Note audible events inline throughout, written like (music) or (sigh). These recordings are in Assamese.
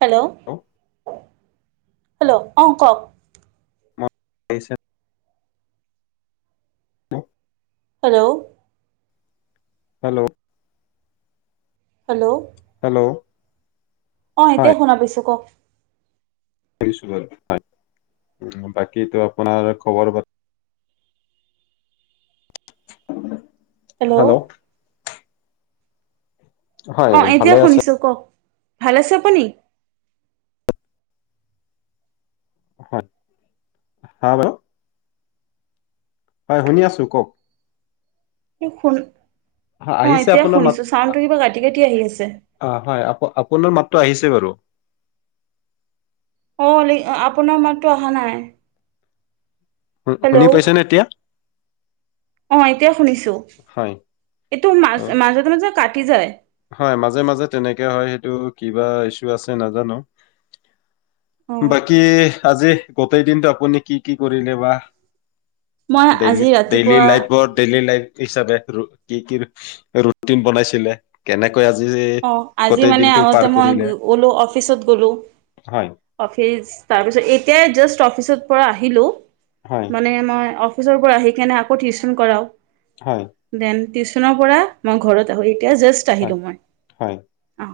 হেল্ল' হেল্ল' অ' ক'ক। (unintelligible) হেল্ল' হেল্ল' হেল্ল' হেল্ল' অ' হয় এতিয়াই শুনা পাইছো কক। বাৰু বাকীটো আপোনাৰ খবৰ অ'। হেল্ল' হয় অ' এতিয়া ভালে আছে শুনিছো কওক। ভাল আছে আপুনি? (unintelligible) হয় শুনি আছোঁ কওক। শুন, হয় অ' আহিছে এতিয়া আপোনাৰ মাত শুনিছো চাউণ্ডটো কিবা কাটি কাটি আহি আছে। অ হয় আপ আপোনাৰ মাতটো আহিছে বাৰু অ' আপোনাৰ মাততো অহা নাই। শু শুনি হেল্ল' পাইছেনে এতিয়া অ' এতিয়া শুনিছো। হয় এইটো মাজ অ মাজতে মাজে কাট কাটি যায়। হয় মাজে মাজে তেনেকা হয় হেইটো কিবা ইচো আছে নাজানোঁ। অ বাকী আজি গোটেই দিনটো আপুনি কি কি কৰিলে বা? মই ডেই আজি ডেইলি ৰাতিপুৱা লাইফ ডেইলি লাইফ হিচাপে কি কি ৰুটিন বনাইছিলে? কেনে অ' আজি মানে আগতে মই কৰিলে গ'লো অফিচত গলো, হয় অফিচ, তাৰপিছত এতিয়াই জাষ্ট অফিচত পৰা আহিলো। হয় মানে মই অ' অফিচৰ পৰা আহি কেনে আকৌ টিউচন কৰাও। হয়। টিউচনৰ পৰা মই ঘৰত আহোঁ। এতিয়া জাষ্ট হয় আহিলো মই। হয় অ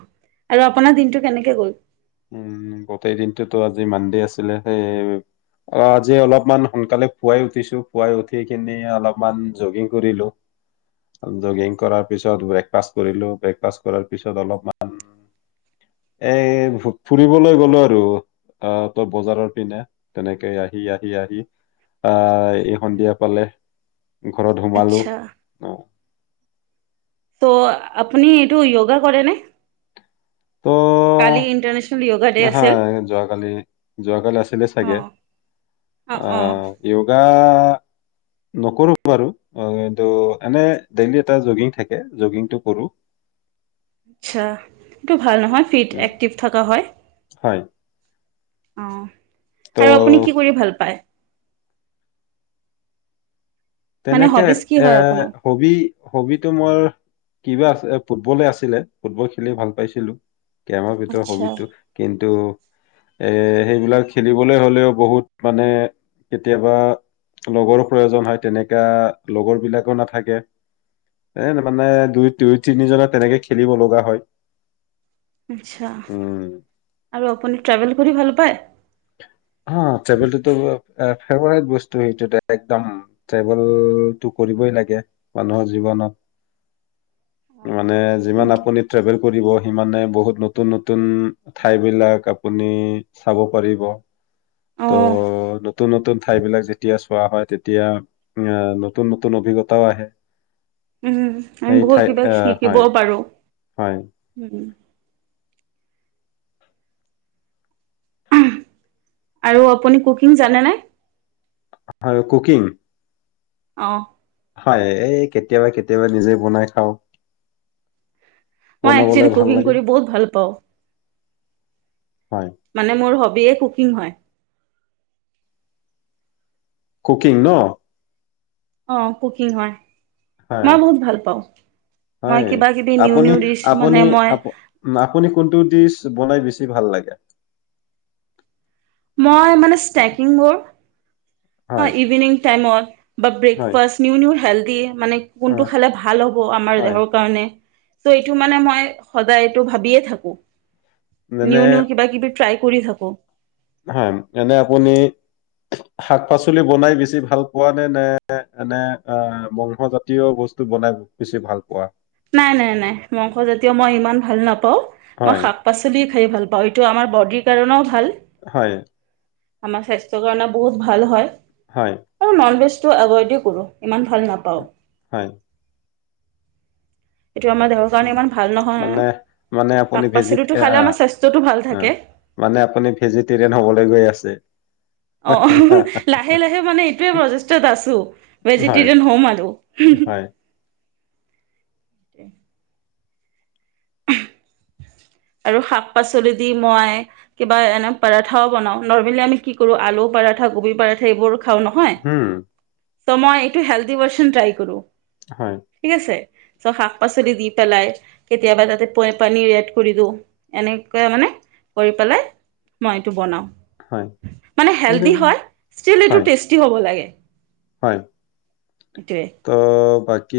আৰু আপোনাৰ দিনটো কেনেকে গ'ল? উম গোটেই দিনটোতো আজি মানডে আছিলে, সেই, অঊ আজি অলপমান সোনকালে পুৱাই উঠিছো, পুৱাই উঠি কিনি অলপমান জগিং কৰিলো, জগিং কৰাৰ পিছত ব্ৰেকফাষ্ট কৰিলো, ব্ৰেকফাষ্ট কৰাৰ পিছত অলপমান এ ফুৰিবলৈ গ'লো আৰু আহ বজাৰৰ পিনে তেনেকে আহি আহি আহি আই এই সন্ধিয়া পালে। ঘৰত সোমালো। আচ্ছা অ'। ত', আপুনি এইটো য়গা কৰে নে? অ', য়োগা ডে আছিল নহয় যোৱাকালি, যোৱাকালি আছিলে অ চাগে। অ', য়োগা নকৰো বাৰু, অ' এইটো, এনে ডেইলি এটা জগিং থাকে, জগিংটো কৰোঁ। আচ্ছা এইটো ভাল নহয়, ফিট উম এক্টিভ থকা হয়। হয় উম ত' আৰু আপুনি কি কৰি ভাল পায়? মানে তেনেকে, হবিজ কি এ, হয় আপোনাৰ হবি, হবিটো মোৰ কিবা আছে ফুটবলে আছিলে, ফুটবল খেলি ভাল পাইছিলোঁ। কেমৰ ভিতৰত আচ্ছা হবিটো, কিন্তু এ, সেইবিলাক খেলিবলৈ হ'লে বহুত মানে, কেতিয়াবা লগৰো প্ৰয়োজন হয় তেনেক তিয়া, লগৰ বিলাকো নাথাকে। এ মানে দুই, দুই তিনি জনে তেনেকে খেলিব লগা হয়। আচ্ছা, উম আৰু আপুনি ট্ৰেভেল কৰি ভাল পায়? অ, ট্ৰেভেলটোতো ফেভাৰেট বস্তু সেইটো এটা একদম, ট্ৰেভেলটো কৰিবই লাগে, মানুহৰ জীৱনত। মানে যিমান আপুনি ট্ৰেভেল কৰিব সিমানে, বহুত নতুন নতুন ঠাই বিলাক আপুনি চাব পাৰিব। অ ত' নতুন নতুন ঠাইবিলাক যেতিয়া চোৱা হয় তেতিয়া, অ নতুন নতুন অভিজ্ঞতাও আহে। উম, আমি সেই বহুত ঠাই কিবা আহ হয় শিকিবও পাৰো। হয় উম। আৰু আপুনি কুকিং জানেনে? হয়, কুকিং? অ'। হয়, এই কেতিয়াবা কেতিয়াবা নিজে বনাই খাওঁ। মই বনাবলে একচলি ভাল কুকিং লাগে কৰি বহুত ভাল পাওঁ হয় মানে মোৰ হ হবিয়ে কুকিং হয়। কুকিং ন অঁ কুকিং হয় হয়, মই বহুত ভাল পাওঁ মই হয়। কিবা কিবি নিউ আপুনি নিউ ডিচ মানে আপুনি মই আপু আপুনি কোনটো দিচ বনাই বেছি ভাল লাগে। মই মানে ষ্টেকিং বোৰ অ', হয় ইভিনিং টাইমত বা হয় ব্ৰেকফাষ্ট, নিউ নিউ হেল্থ দিয়ে মানে অ কোনটো খালে ভাল হ'ব আমাৰ হয় দেহৰ কাৰণে ত' এইটো মানে মই সদায় এইটো ভাবিয়ে থাকো। মানে নিউ নিউ কিবা কিবি ট্ৰাই কৰি থাকো। হয় এনে আপুনি শাক পাচলি বনাই বেছি ভাল পোৱা নে নে এনে অ', মাংস জাতীয় বস্তু বনাই বেছি ভাল পোৱা? নাই নাই নাই মাংস জাতীয় মই ইমান ভাল নাপাও নাপাঁও মই হয় শাক পাচলি খাই ভাল পাওঁ এইটো আমাৰ বডিৰ কাৰণেও ভাল হয়। আমাৰ স্বাস্থ্যৰ কাৰণে বহুত ভাল হয়। হয়। আৰু নন ভেজটো এভইডে কৰোঁ। ইমান ভাল নাপাওঁ। হয় এইটো আমাৰ দেহৰ কাৰণে ইমান ভাল নহয় মানে মানে শাক আপুনি ভেজি পাচলিটো খালে আমাৰ স্বাস্থ্যটো ভাল থাকে মানে আপুনি ভেজিটেৰিয়ান হবলৈ গৈ আছে। অ', লাহে লাহে মানে এইটোৱে প্ৰচেষ্টাত আছো, হয় ভেজিটেৰিয়ান হ'ম আৰু। হয় (inaudible) আৰু শাক পাচলি দি মই কিবা এনে পৰঠা বনাও নৰ্মেলি আমি কি কৰো আলু পৰঠা গবি পৰঠা এইবোৰ খাওঁ নহয়। হম ত মই এইটো হিলথী ভাৰ্চন ট্ৰাই কৰো। হয় ঠিক আছে? ত' শাক পাচলি দি পেলাই কেতিয়াবা তাতে পানিৰ এড কৰি দিওঁ এনেকৈ মানে কৰি পেলাই, মই এইটো হয় বনাওঁ। মানে কিন্তু হেলডি হয় ষ্টিল এইটো হয় টেষ্টি হ'ব লাগে। হয় এইটোৱে ত' বা কি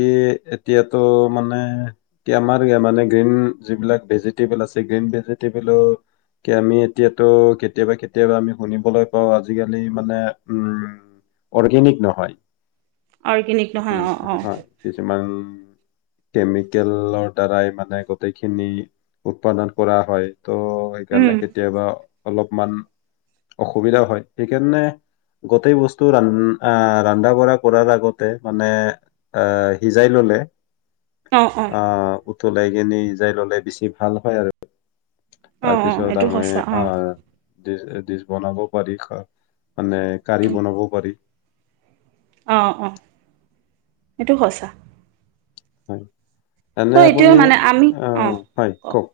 এতিয়াতো মানে কি আমাৰ মানে গ্ৰীণ যিবিলাক ভেজিটবল আছে গ্ৰীণ ভেজিটবলো কি আমি এতিয়াতো কেতিয়াবা কেতিয়াবা আমি শুনিবলৈ পাও আজিকালি মানে উম অৰ্গেনিক নহয়। অৰ্গেনিক নহয় উম অঁ হয় অঁ হয় কিছুমান কেমিকেলৰ দ্বাৰাই মানে গোটেইখিনি উৎপাদন কৰা হয়। ত' সেইকাৰণে কেতিয়াবা অলপমান অসুবিধা হয় সেইকাৰণে গোটেই বস্তু ৰা আহ ৰান্ধা বঢ়া কৰাৰ আগতে মানে আহ সিজাই ললে অ', হয় তলাই কিনে সিযাই ললে বেছি ভাল হয় আৰু অ অ এইটো সঁচা অ ডিছ এ ডিছ বনাব পাৰি খা মানে কাৰি বনাবও পাৰি। অ অহ সেইটো সঁচা। হয় চ' এনে এইটোৱে আপুনি মানে আমি আ, হয় কওক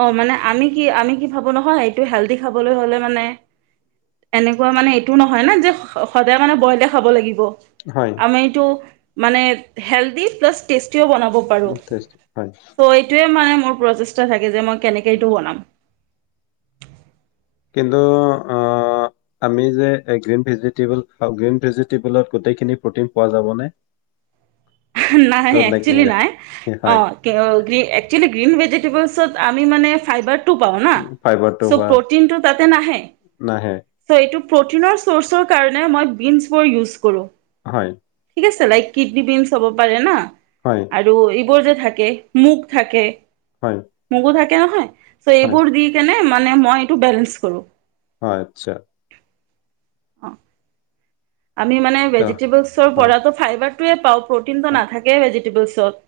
অ, মানে আমি কি আমি কি ভাবো নহয় এইটো হেলদি খাবলৈ হলে মানে এনেকুৱা মানে এইটো নহয় না যে সদায় মানে বইলে খাব লাগিব। হয় আমি এইটো মানে হেলদি প্লাচ টেষ্ট টি ও বনাব পাৰো, টেষ্টি হয় সো এইটোৱে মানে মোৰ প্ৰচেষ্টা থাক এ, যে মই কেনেকে এইটো বনাম? কিন্তু অ, আমি যে গ্ৰীনভেজিটেবল খাওঁ গ্ৰীনভেজিটেবলত গোটেই খিনি প্ৰ'টিন পোৱা যাব নে? নাই একচুৱেলী নাই অ, হয় কে, অ, একচুৱেলী গ্ৰীন ভেজিটেবুল্স পিছত আমি মানে ফাইবাৰ টো পাওঁ না ফাইবাৰটো ছ, বা প্ৰ'টিনটো তাতে নাহে। নাহে ছ, এইটো প্ৰ'টিনৰ চ'ৰ্চৰ কাৰণে মই বিঞ্চবোৰ ইউজ কৰো। হয়। ছে, লাইক কিডনী বিঞ্চ হব পাৰে না। হয় আৰু এইবোৰ যে থাকে মুগ থাকে হয় মগু থাক কে নহয় ছ, হয় এইবোৰ দি কেনে ম মানে মই এইটো বেলেঞ্চ কৰো। হয়, আচ্ছা। অ', আমি মানে ত ভেজিটেবেলছৰ হয় পৰাটো ফাইবাৰ টোৱে পাওঁ। প্ৰ'টিনটো নাথাকে ভেজিটেবুলছ। ত'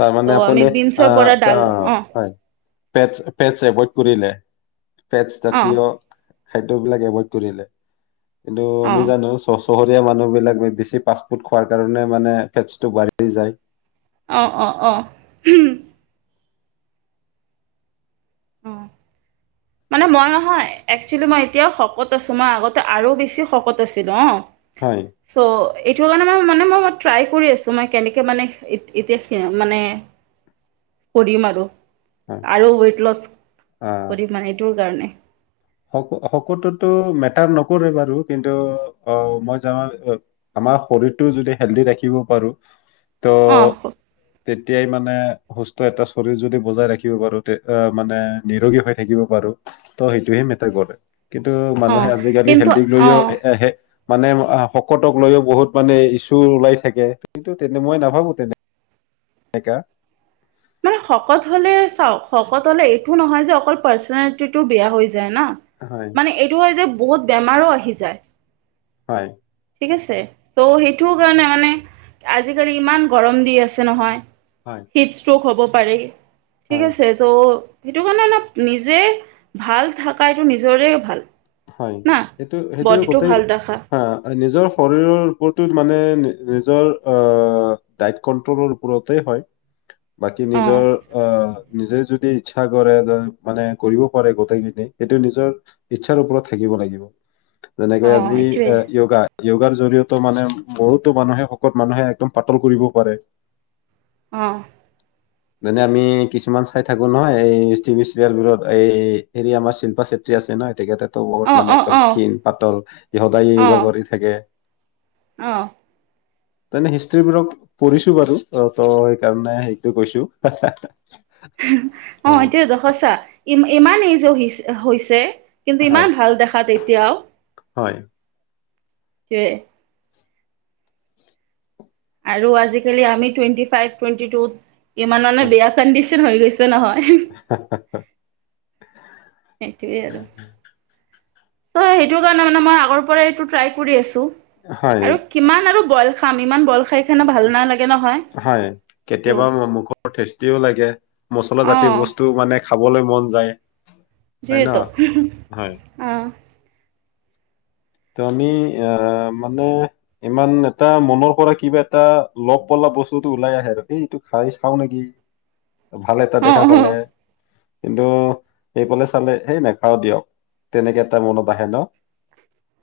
তাৰ মানে আমি আপুনি আ, বিনছৰ পৰা আ, ডাল অ হয় ফেটছ, ফেটছ এভইড কৰিলে? ফেটছ অ জাতীয় খাদ্যবিলাক এভইড কৰিলে। কিন্তু অ আমি জানো চ চহৰীয়া মানুহবিলাক বেছি পাষ্টফুড খোৱাৰ কাৰণে মানে ফেটষ্টো বাঢ়ি যায়। অ', অ', অ'। মানে মই নহয় একচুৱেলি মই এতিয়াও শকত আছোঁ, মই আগতে আৰু বেছি শকত আছিলো, অ',। হয় চ' এইটো কাৰণে মই মানে মই ট্ৰাই কৰি আছো, মই কেনেকে মানে এতি এতিয়া সেয়া, মানে কৰিম আৰু, হয় আৰু ৱেইট লছ প্ৰদীপ মাইণ্ড। সেইটোৰ কাৰণে। শক শকটোতো মেটাৰ নকৰে বাৰু কিন্তু অ', মই (unintelligible) আমাৰ শৰীৰটো যদি হেলদি ৰাখিব পাৰো ত, অ তে তিয়াই মানে সুস্থ এটা শৰীৰ যদি বজাই ৰাখিব পাৰো, তে, আহ মানে নিৰোগী হৈ থাকিব পাৰো, ত' সেইটোহে মে টাৰ কৰে। কিন্তু অ মানুহে আজিকালি কিন্তু হেলদিক অ লৈও এটা হে মানে আহ শকতক লৈও বহুত মানে ইছু ওলাই থাকে, কিন্তু তেনে মই নাভাবো, তেনেকা। মানে শকত হ'লে চাওঁক শকত হলে এইটো নহয় যে অকল পাৰ্চনেলিটিটো বেয়া হৈ যে ন, হয় মানে এইটো হয় যে বহুত বেমাৰো আহি যায়। হয়। ঠিক আছে, ত' সেইটো কাৰণে মানে আজিকালি ইমান গৰম দি আছে, নহয়। হয়। (unintelligible) হ'ব পাৰেই। ঠিক হয় আছে ত সেইটো কাৰণে অলপ, নিজেই ভাল থাকাইটো নিজৰে ভাল। হয়, না সেইটো সেইটোৰো বডিটো গোটেই ভাল ৰাখা হা, নিজৰ শৰীৰৰ ওপৰটোত মানে নি নিজৰ আহ ডাইত কন্ট্ৰলৰ ওপৰতে হয়। বাকী অ নিজৰ আহ নিজে যদি ইচ্ছা কৰে (unintelligible) মানে কৰিব পাৰে গটেইখিনি, এইটো নিজৰ ইচ্ছাৰ ওপৰত থাকিব লাগিব। অ যেনেকৈ আজি এইটোৱে এ, য়গা য়গাৰ জৰিয়ত মানে বহুতো মানুহে শকত মানুহে একদম পাতল কৰিব পাৰে। অহ। যেনে আমি কিছুমান চাই থাকো নহয়, এই টিভি চিৰিয়েল বোৰত এই হেৰি আমাৰ শিল্পা চেত্ৰী আছে নয় তেখেতে ত বহুত অ মানে অ একদম অ ক্ষীণ পাতল ই, সদায়ে য়গা কৰি থাকে। অহ। তেনে হিষ্ট্ৰ্ৰীবোৰক পঢ়িছো বাৰু। আ, ত' সেইকাৰণে সেইটো কৈছো। (unintelligible) অ হয় এইটোৱে জহস্যা! ইম ইমান এইজৰ হৈছে কিন্তু হয় ইমান ভাল দেখাত। এতিয়াও। হয়। কয় আৰু আজিকালি আমি টুৱেণ্টি ফাইভ টুৱেণ্টি টুত ইমানে হয় বেয়া কি হৈ গৈছে যে নহয়। সেইটোৱেই আৰু আৰু। চ সেইটো কাৰণে মানে মই আগৰ পৰাই এইটো ট্ৰাই কৰি আছো। হয় আৰু কিমান আৰু (unintelligible) ভাল নালাগে নহয় হয় এইটো কেতিয়াবা মুখৰ টেষ্টিও লাগে মছলা জাতীয় বস্তুও মানে খাবলৈ মন যায়। হয় ন জিটো হয় আহ ত আমি এ মানে ইমান এটা মনৰ পৰা কিবা এটা ল পলা বস্তুটো ওলাই আহে আৰু এই এইটো খাই চাও নেকি! ভালেটা অ দেখা অ পালে কিন্তু এইফালে চালে সেই নেখাও দিয়ক তেনেকে এটা মনত আহে ন!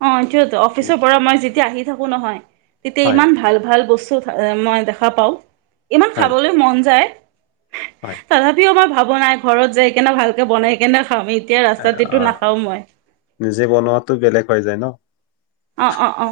অ এইটোৱে ত অফিচৰ পৰা মই যেতিয়া আহি থাকো নহয় তেতিয়া হয় ইমান ভাল ভাল বস্ তো মই দেখা পাও। ইমান হয় খাবলৈ মন যায়। হয় তথাপিও আমাৰ ভাব বনাই ঘৰত যাই কিনে ভালকে বনাই কেনে খামি এ অ নিজে বনোৱাাতটো বেলেগ হৈ যায় ন! অ অ অ।